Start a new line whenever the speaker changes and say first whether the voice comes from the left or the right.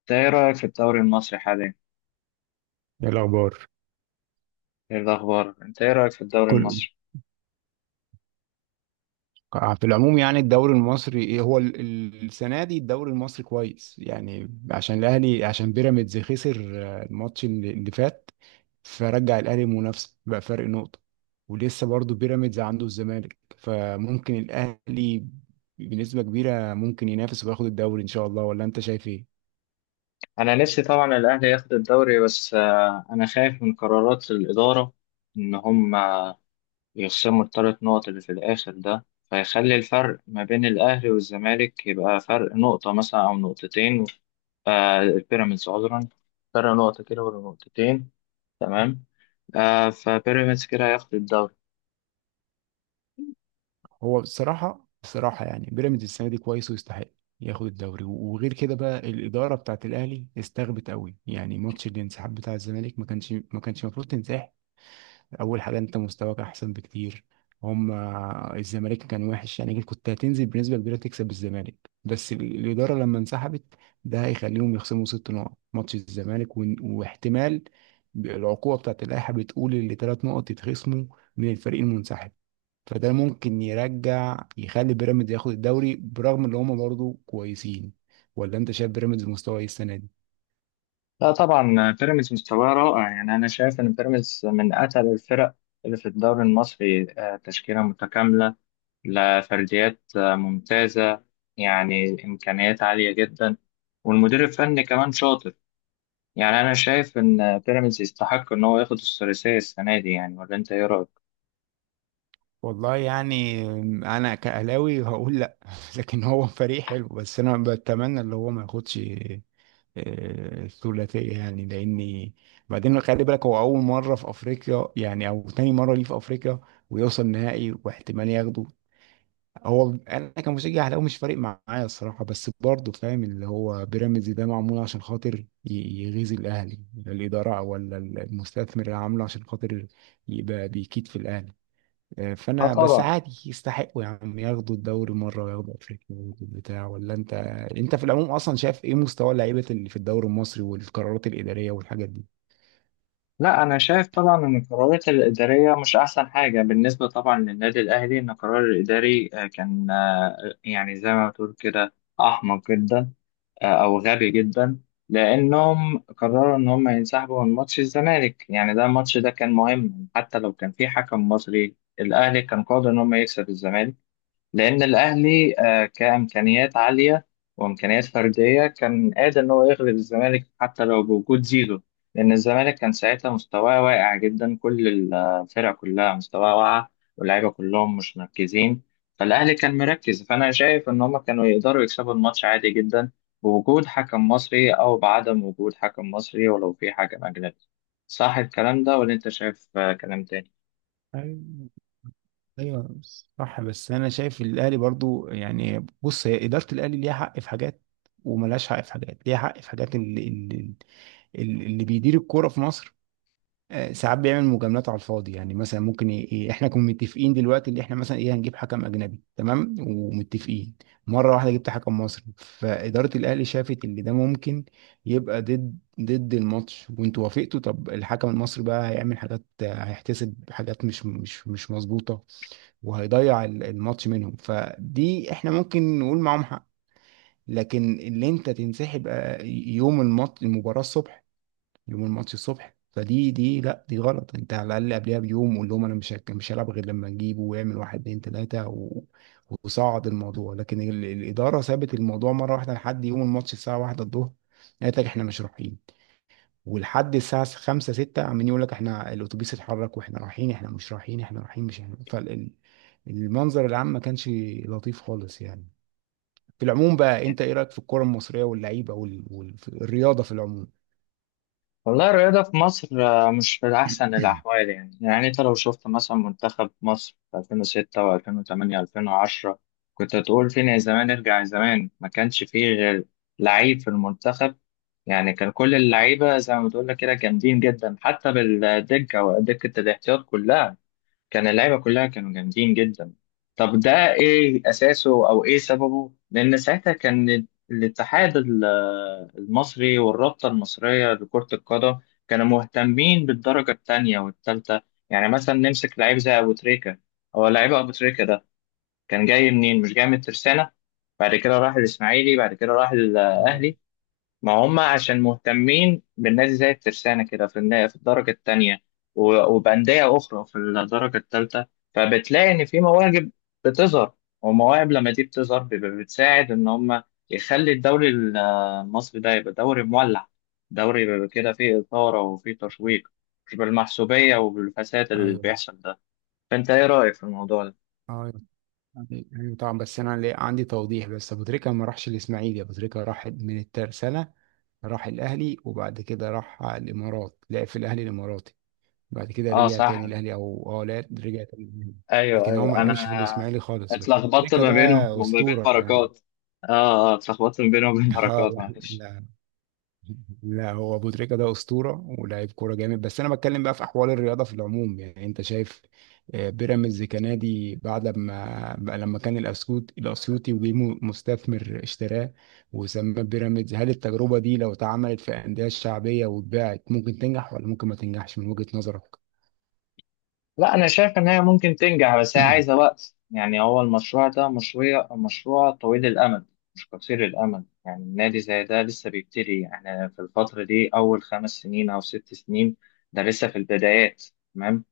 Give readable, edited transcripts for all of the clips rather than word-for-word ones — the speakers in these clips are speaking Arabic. left: انت ايه رأيك في الدوري المصري حاليا؟
right: ايه الاخبار؟
left: ايه الأخبار؟ انت ايه رأيك في الدوري
right: كل
left: المصري؟
right: آه، في العموم يعني الدوري المصري إيه هو السنه دي الدوري المصري كويس يعني عشان الاهلي، عشان بيراميدز خسر الماتش اللي فات. فرجع الاهلي منافسه، بقى فرق نقطه ولسه برضه بيراميدز عنده الزمالك، فممكن الاهلي بنسبه كبيره ممكن ينافس وياخد الدوري ان شاء الله. ولا انت شايف ايه؟
left: أنا نفسي طبعا الأهلي ياخد الدوري بس أنا خايف من قرارات الإدارة إن هم يخصموا الثلاث نقط اللي في الآخر ده فيخلي الفرق ما بين الأهلي والزمالك يبقى فرق نقطة مثلا أو نقطتين. البيراميدز، عذرا، فرق نقطة كده ولا نقطتين. تمام. فبيراميدز كده هياخد الدوري.
right: هو بصراحة بصراحة يعني بيراميدز السنة دي كويس ويستحق ياخد الدوري، وغير كده بقى الإدارة بتاعت الأهلي استغبت قوي. يعني ماتش الانسحاب بتاع الزمالك ما كانش المفروض تنسحب. أول حاجة أنت مستواك أحسن بكتير هم الزمالك كان وحش يعني كنت هتنزل بنسبة كبيرة تكسب الزمالك، بس الإدارة لما انسحبت، ده هيخليهم يخصموا ست نقط ماتش الزمالك واحتمال العقوبة بتاعت اللائحة بتقول اللي ثلاث نقط يتخصموا من الفريق المنسحب. فده ممكن يرجع يخلي بيراميدز ياخد الدوري برغم ان هم برضه كويسين. ولا انت شايف بيراميدز مستوى ايه السنه دي؟
left: لا طبعا بيراميدز مستواه رائع، يعني انا شايف ان بيراميدز من اتقل الفرق اللي في الدوري المصري. تشكيله متكامله، لفرديات ممتازه، يعني امكانيات عاليه جدا، والمدير الفني كمان شاطر. يعني انا شايف ان بيراميدز يستحق ان هو ياخد الثلاثيه السنه دي، يعني ولا انت ايه رايك؟
right: والله يعني انا كاهلاوي هقول لا لكن هو فريق حلو، بس انا بتمنى اللي هو ما ياخدش الثلاثيه يعني، لاني بعدين خلي بالك هو اول مره في افريقيا، يعني او تاني مره ليه في افريقيا ويوصل نهائي واحتمال ياخده. هو انا كمشجع اهلاوي مش فارق معايا الصراحه، بس برضه فاهم اللي هو بيراميدز ده معمول عشان خاطر يغيظ الاهلي، لا الاداره ولا المستثمر اللي عامله عشان خاطر يبقى بيكيد في الاهلي.
left: اه
right: فانا بس
left: طبعا.
right: عادي يستحقوا يا عم ياخدوا الدوري مره وياخدوا افريقيا وياخدوا البتاع. ولا انت، انت في العموم اصلا شايف ايه مستوى اللعيبه اللي في الدوري المصري والقرارات الاداريه والحاجات
left: لا انا شايف طبعا ان القرارات الاداريه مش احسن حاجه بالنسبه طبعا للنادي الاهلي، ان القرار الاداري كان يعني زي ما بتقول كده احمق جدا او غبي جدا، لانهم قرروا ان هم ينسحبوا من ماتش الزمالك. يعني ده الماتش ده كان مهم، حتى لو كان في حكم مصري الاهلي كان قادر ان هم يكسب الزمالك. لأن الأهلي كإمكانيات عالية وإمكانيات فردية كان قادر إن هو يغلب الزمالك حتى لو بوجود زيزو. لأن الزمالك كان ساعتها مستواه واقع جدا، كل الفرق كلها مستواها واقع، واللعيبة كلهم مش مركزين، فالأهلي كان مركز. فأنا شايف إن هما كانوا يقدروا يكسبوا الماتش عادي جدا، بوجود حكم مصري أو بعدم وجود حكم مصري ولو في حكم أجنبي. صح الكلام ده ولا أنت شايف كلام تاني؟
right: دي؟ ايوه، صح. بس انا شايف الاهلي برضو، يعني بص، هي اداره الاهلي ليها حق في حاجات وملهاش حق في حاجات. ليها حق في حاجات، اللي بيدير الكوره في مصر ساعات بيعمل مجاملات على الفاضي. يعني مثلا ممكن احنا كنا متفقين دلوقتي اللي احنا مثلا ايه هنجيب حكم اجنبي، تمام، ومتفقين. مره واحده جبت حكم مصري، فاداره الاهلي شافت ان ده ممكن يبقى ضد الماتش وانتوا وافقتوا. طب الحكم المصري بقى هيعمل حاجات، هيحتسب حاجات مش مظبوطه وهيضيع الماتش منهم. فدي احنا ممكن نقول معاهم حق. لكن اللي انت تنسحب يوم الماتش المباراة الصبح، يوم الماتش الصبح، فدي، دي لا، دي غلط. انت على الاقل قبلها بيوم قول لهم انا مش هلعب غير لما نجيبه، ويعمل واحد اتنين تلاته وصعد الموضوع. لكن الاداره سابت الموضوع مره واحده لحد يوم الماتش الساعه واحدة الظهر، قالت لك احنا مش رايحين. ولحد الساعة خمسة ستة عمالين يقول لك احنا الأتوبيس اتحرك واحنا رايحين، احنا مش رايحين، احنا رايحين، مش احنا. فالمنظر العام ما كانش لطيف خالص يعني. في العموم بقى انت ايه رأيك في الكرة المصرية واللعيبة والرياضة في العموم؟
left: والله الرياضة في مصر مش في أحسن الأحوال. يعني يعني أنت لو شفت مثلا منتخب مصر في 2006 و2008 و2010، كنت هتقول فين يا زمان ارجع زمان. ما كانش فيه غير لعيب في المنتخب، يعني كان كل اللعيبة زي ما بتقول لك كده جامدين جدا، حتى بالدكة، ودكة الاحتياط كلها كان اللعيبه كلها كانوا جامدين جدا. طب ده ايه اساسه او ايه سببه؟ لان ساعتها كان الاتحاد المصري والرابطه المصريه لكره القدم كانوا مهتمين بالدرجه الثانيه والثالثه. يعني مثلا نمسك لعيب زي ابو تريكه، هو لعيب ابو تريكه ده كان جاي منين؟ مش جاي من الترسانه؟ بعد كده راح الاسماعيلي، بعد كده راح
right: اه.
left: الاهلي. ما هم عشان مهتمين بالنادي زي الترسانة كده في في الدرجة التانية، وبأندية أخرى في الدرجة التالتة، فبتلاقي إن في مواهب بتظهر. ومواهب لما دي بتظهر بيبقى بتساعد إن هم يخلي الدوري المصري ده يبقى دوري مولع، دوري بيبقى كده فيه إثارة وفيه تشويق، مش بالمحسوبية وبالفساد اللي
right: ايوه.
left: بيحصل ده. فأنت إيه رأيك في الموضوع ده؟
right: ايوه ايوه طبعا. بس انا عندي توضيح. بس ابو تريكه ما راحش الاسماعيلي، ابو تريكه راح من الترسانه، راح الاهلي وبعد كده راح الامارات، لعب في الاهلي الاماراتي، بعد كده
left: آه
right: رجع تاني
left: صح.
right: الاهلي، او اه لا، رجع تاني الأهلي.
left: ايوه
right: لكن هو
left: ايوه،
right: ما لعبش في
left: انا
right: الاسماعيلي خالص. بس ابو
left: اتلخبطت
right: تريكه
left: ما
right: ده
left: بينهم وما بين
right: اسطوره يعني
left: بركات. اه اه، اتلخبطت ما بينهم وبين
right: اه.
left: بركات،
right: لا
left: معلش.
right: لا لا هو ابو تريكه ده اسطوره ولاعيب كوره جامد. بس انا بتكلم بقى في احوال الرياضه في العموم. يعني انت شايف بيراميدز كنادي بعد ما بقى، لما كان الاسيوطي وجه مستثمر اشتراه وسماه بيراميدز، هل التجربه دي لو اتعملت في انديه شعبيه واتباعت ممكن تنجح ولا ممكن ما تنجحش من وجهه نظرك؟
left: لا انا شايف ان هي ممكن تنجح، بس هي عايزه وقت. يعني هو المشروع ده مشروع طويل الامد، مش قصير الامد. يعني النادي زي ده لسه بيبتدي، احنا في الفتره دي اول خمس سنين او ست سنين، ده لسه في البدايات. تمام.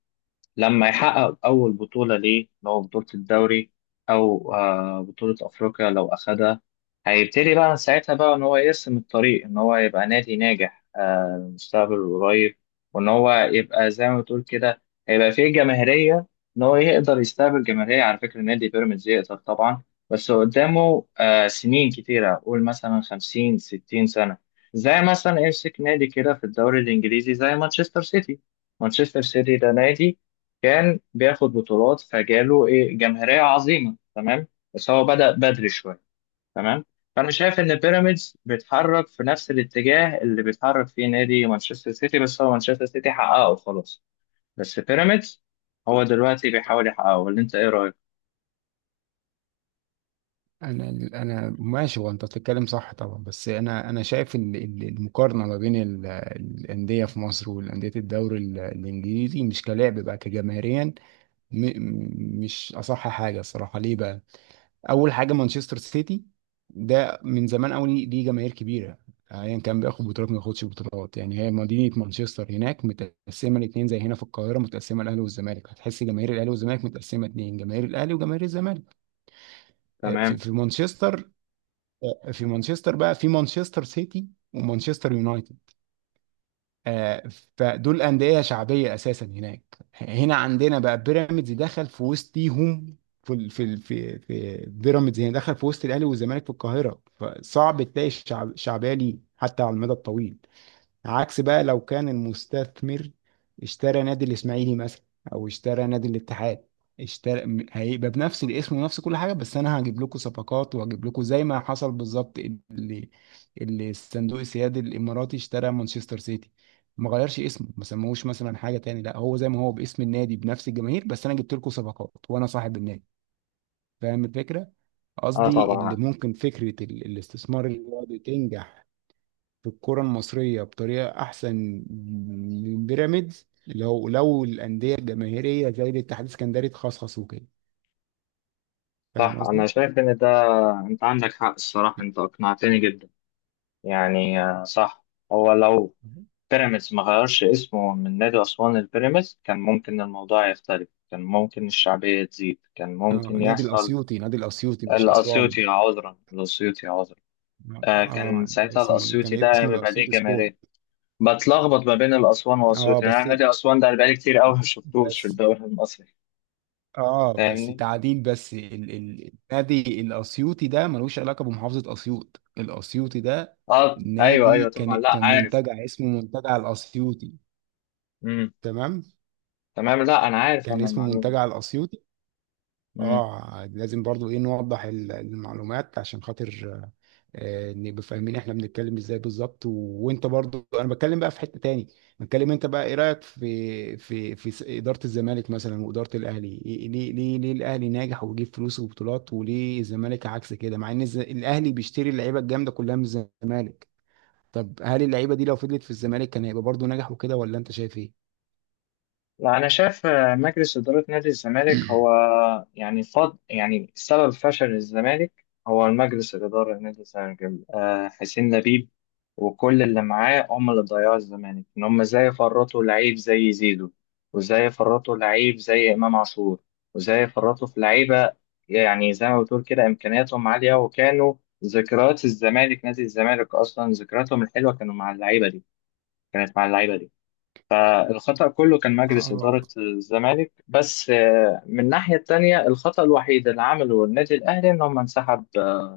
left: لما يحقق أول بطولة ليه، اللي هو بطولة الدوري أو بطولة أفريقيا لو أخدها، هيبتدي بقى ساعتها إن هو يرسم الطريق إن هو يبقى نادي ناجح المستقبل القريب، وإن هو يبقى زي ما بتقول كده هيبقى فيه جماهيرية، إن هو يقدر يستقبل جماهيرية. على فكرة نادي بيراميدز يقدر طبعا، بس قدامه سنين كتيرة، قول مثلا خمسين ستين سنة. زي مثلا يمسك نادي كده في الدوري الإنجليزي زي مانشستر سيتي. مانشستر سيتي ده نادي كان بياخد بطولات فجاله ايه جماهيريه عظيمه، تمام، بس هو بدأ بدري شويه. تمام. فانا شايف ان بيراميدز بيتحرك في نفس الاتجاه اللي بيتحرك فيه نادي مانشستر سيتي، بس هو مانشستر سيتي حققه خلاص، بس بيراميدز هو دلوقتي بيحاول يحققه. ولا انت ايه رايك؟
right: انا انا ماشي وانت بتتكلم، صح طبعا. بس انا شايف ان إن المقارنه ما بين الانديه في مصر والانديه الدوري الانجليزي مش كلاعب بقى، كجماهيريا مش اصح حاجه الصراحه. ليه بقى؟ اول حاجه مانشستر سيتي ده من زمان قوي ليه، ليه جماهير كبيره ايا كان بياخد بطولات ما ياخدش بطولات. يعني هي مدينه مانشستر هناك متقسمه الاثنين، زي هنا في القاهره متقسمه الاهلي والزمالك، هتحس جماهير الاهلي والزمالك متقسمه اثنين، جماهير الاهلي وجماهير الزمالك في
left: تمام.
right: مانشستر بقى، في مانشستر سيتي ومانشستر يونايتد آه، فدول أندية شعبية أساسا هناك. هنا عندنا بقى بيراميدز دخل في وسطيهم في بيراميدز هنا دخل في وسط الأهلي والزمالك في القاهرة، فصعب تلاقي الشعب شعبية ليه حتى على المدى الطويل. عكس بقى لو كان المستثمر اشترى نادي الاسماعيلي مثلا، او اشترى نادي الاتحاد، هيبقى بنفس الاسم ونفس كل حاجه، بس انا هجيب لكم صفقات وهجيب لكم زي ما حصل بالظبط. اللي اللي الصندوق السيادي الاماراتي اشترى مانشستر سيتي، ما غيرش اسمه، ما سموهوش مثلا حاجه تاني، لا هو زي ما هو باسم النادي بنفس الجماهير، بس انا جبت لكم صفقات وانا صاحب النادي. فاهم الفكره؟
left: اه
right: قصدي اللي
left: طبعا.
right: ممكن فكره الاستثمار اللي هو بتنجح في الكرة المصرية بطريقة أحسن من بيراميدز، لو لو الأندية الجماهيرية زي الاتحاد السكندري تخصخصوا كده. فاهم
left: صح، انا
right: قصدي؟
left: شايف ان ده، انت عندك حق الصراحه، انت اقنعتني جدا. يعني صح. هو لو
right: مهم.
left: بيراميدز ما غيرش اسمه من نادي أسوان لبيراميدز كان ممكن الموضوع يختلف، كان ممكن الشعبية تزيد، كان
right: اه،
left: ممكن
right: نادي
left: يحصل.
right: الأسيوطي، نادي الأسيوطي مش أسوان.
left: الأسيوطي، عذرا.
right: اه
left: آه، كان ساعتها
right: اسمه، كان
left: الأسيوطي ده
right: اسمه
left: بيبقى ليه
right: الأسيوطي سبورت.
left: جماهيرية. بتلخبط ما بين الأسوان
right: اه
left: والأسيوطي. يعني
right: بس،
left: نادي أسوان ده أنا بقالي كتير أوي ما شفتوش في
right: بس،
left: الدوري المصري.
right: اه بس
left: فاهمني؟
right: تعديل، بس ال ال النادي الأسيوطي ده ملوش علاقة بمحافظة أسيوط. الأسيوطي ده
left: اه أيوه
right: نادي،
left: أيوه طبعا، لا
right: كان
left: عارف.
right: منتجع اسمه منتجع الأسيوطي،
left: مم.
right: تمام،
left: تمام. لا أنا عارف
right: كان
left: أنا
right: اسمه
left: المعلومة دي.
right: منتجع الاسيوطي.
left: مم.
right: اه لازم برضو ايه نوضح المعلومات عشان خاطر نبقى فاهمين احنا بنتكلم ازاي بالظبط وانت برضو، انا بتكلم بقى في حتة تاني. بتكلم انت بقى ايه رأيك في إدارة الزمالك مثلا وإدارة الاهلي ليه، ليه الاهلي ناجح وبيجيب فلوس وبطولات، وليه الزمالك عكس كده مع ان الاهلي بيشتري اللعيبة الجامدة كلها من الزمالك؟ طب هل اللعيبة دي لو فضلت في الزمالك كان هيبقى برضو ناجح وكده، ولا انت شايف ايه؟
left: لا أنا شايف مجلس إدارة نادي الزمالك هو، يعني فض يعني سبب فشل الزمالك هو المجلس الإدارة لنادي الزمالك. حسين لبيب وكل اللي معاه هم اللي ضيعوا الزمالك. إن هم إزاي فرطوا لعيب زي زيزو، وإزاي فرطوا لعيب زي إمام عاشور، وإزاي فرطوا في لعيبة يعني زي ما بتقول كده إمكانياتهم عالية وكانوا ذكريات الزمالك. نادي الزمالك أصلا ذكرياتهم الحلوة كانوا مع اللعيبة دي، كانت مع اللعيبة دي. الخطأ كله كان مجلس
right: اه.
left: إدارة الزمالك. بس من الناحية التانية الخطأ الوحيد اللي عمله النادي الأهلي إن هم انسحب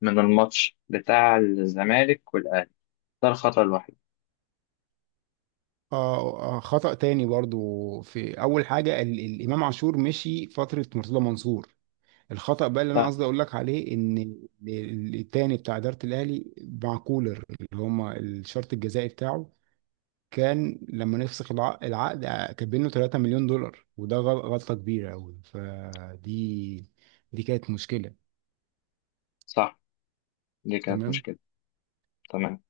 left: من الماتش بتاع الزمالك والأهلي، ده الخطأ الوحيد.
right: خطأ تاني برضو في أول حاجة، ال الإمام عاشور مشي فترة مرتضى منصور. الخطأ بقى اللي أنا
left: صح.
right: قصدي أقول لك عليه إن التاني بتاع إدارة الأهلي مع كولر اللي هما الشرط الجزائي بتاعه، كان لما نفسخ العقد كاتبين له 3 مليون دولار، وده غلطة كبيرة أوي. فدي، دي كانت مشكلة.
left: صح دي كانت
right: تمام.
left: مشكلة. تمام.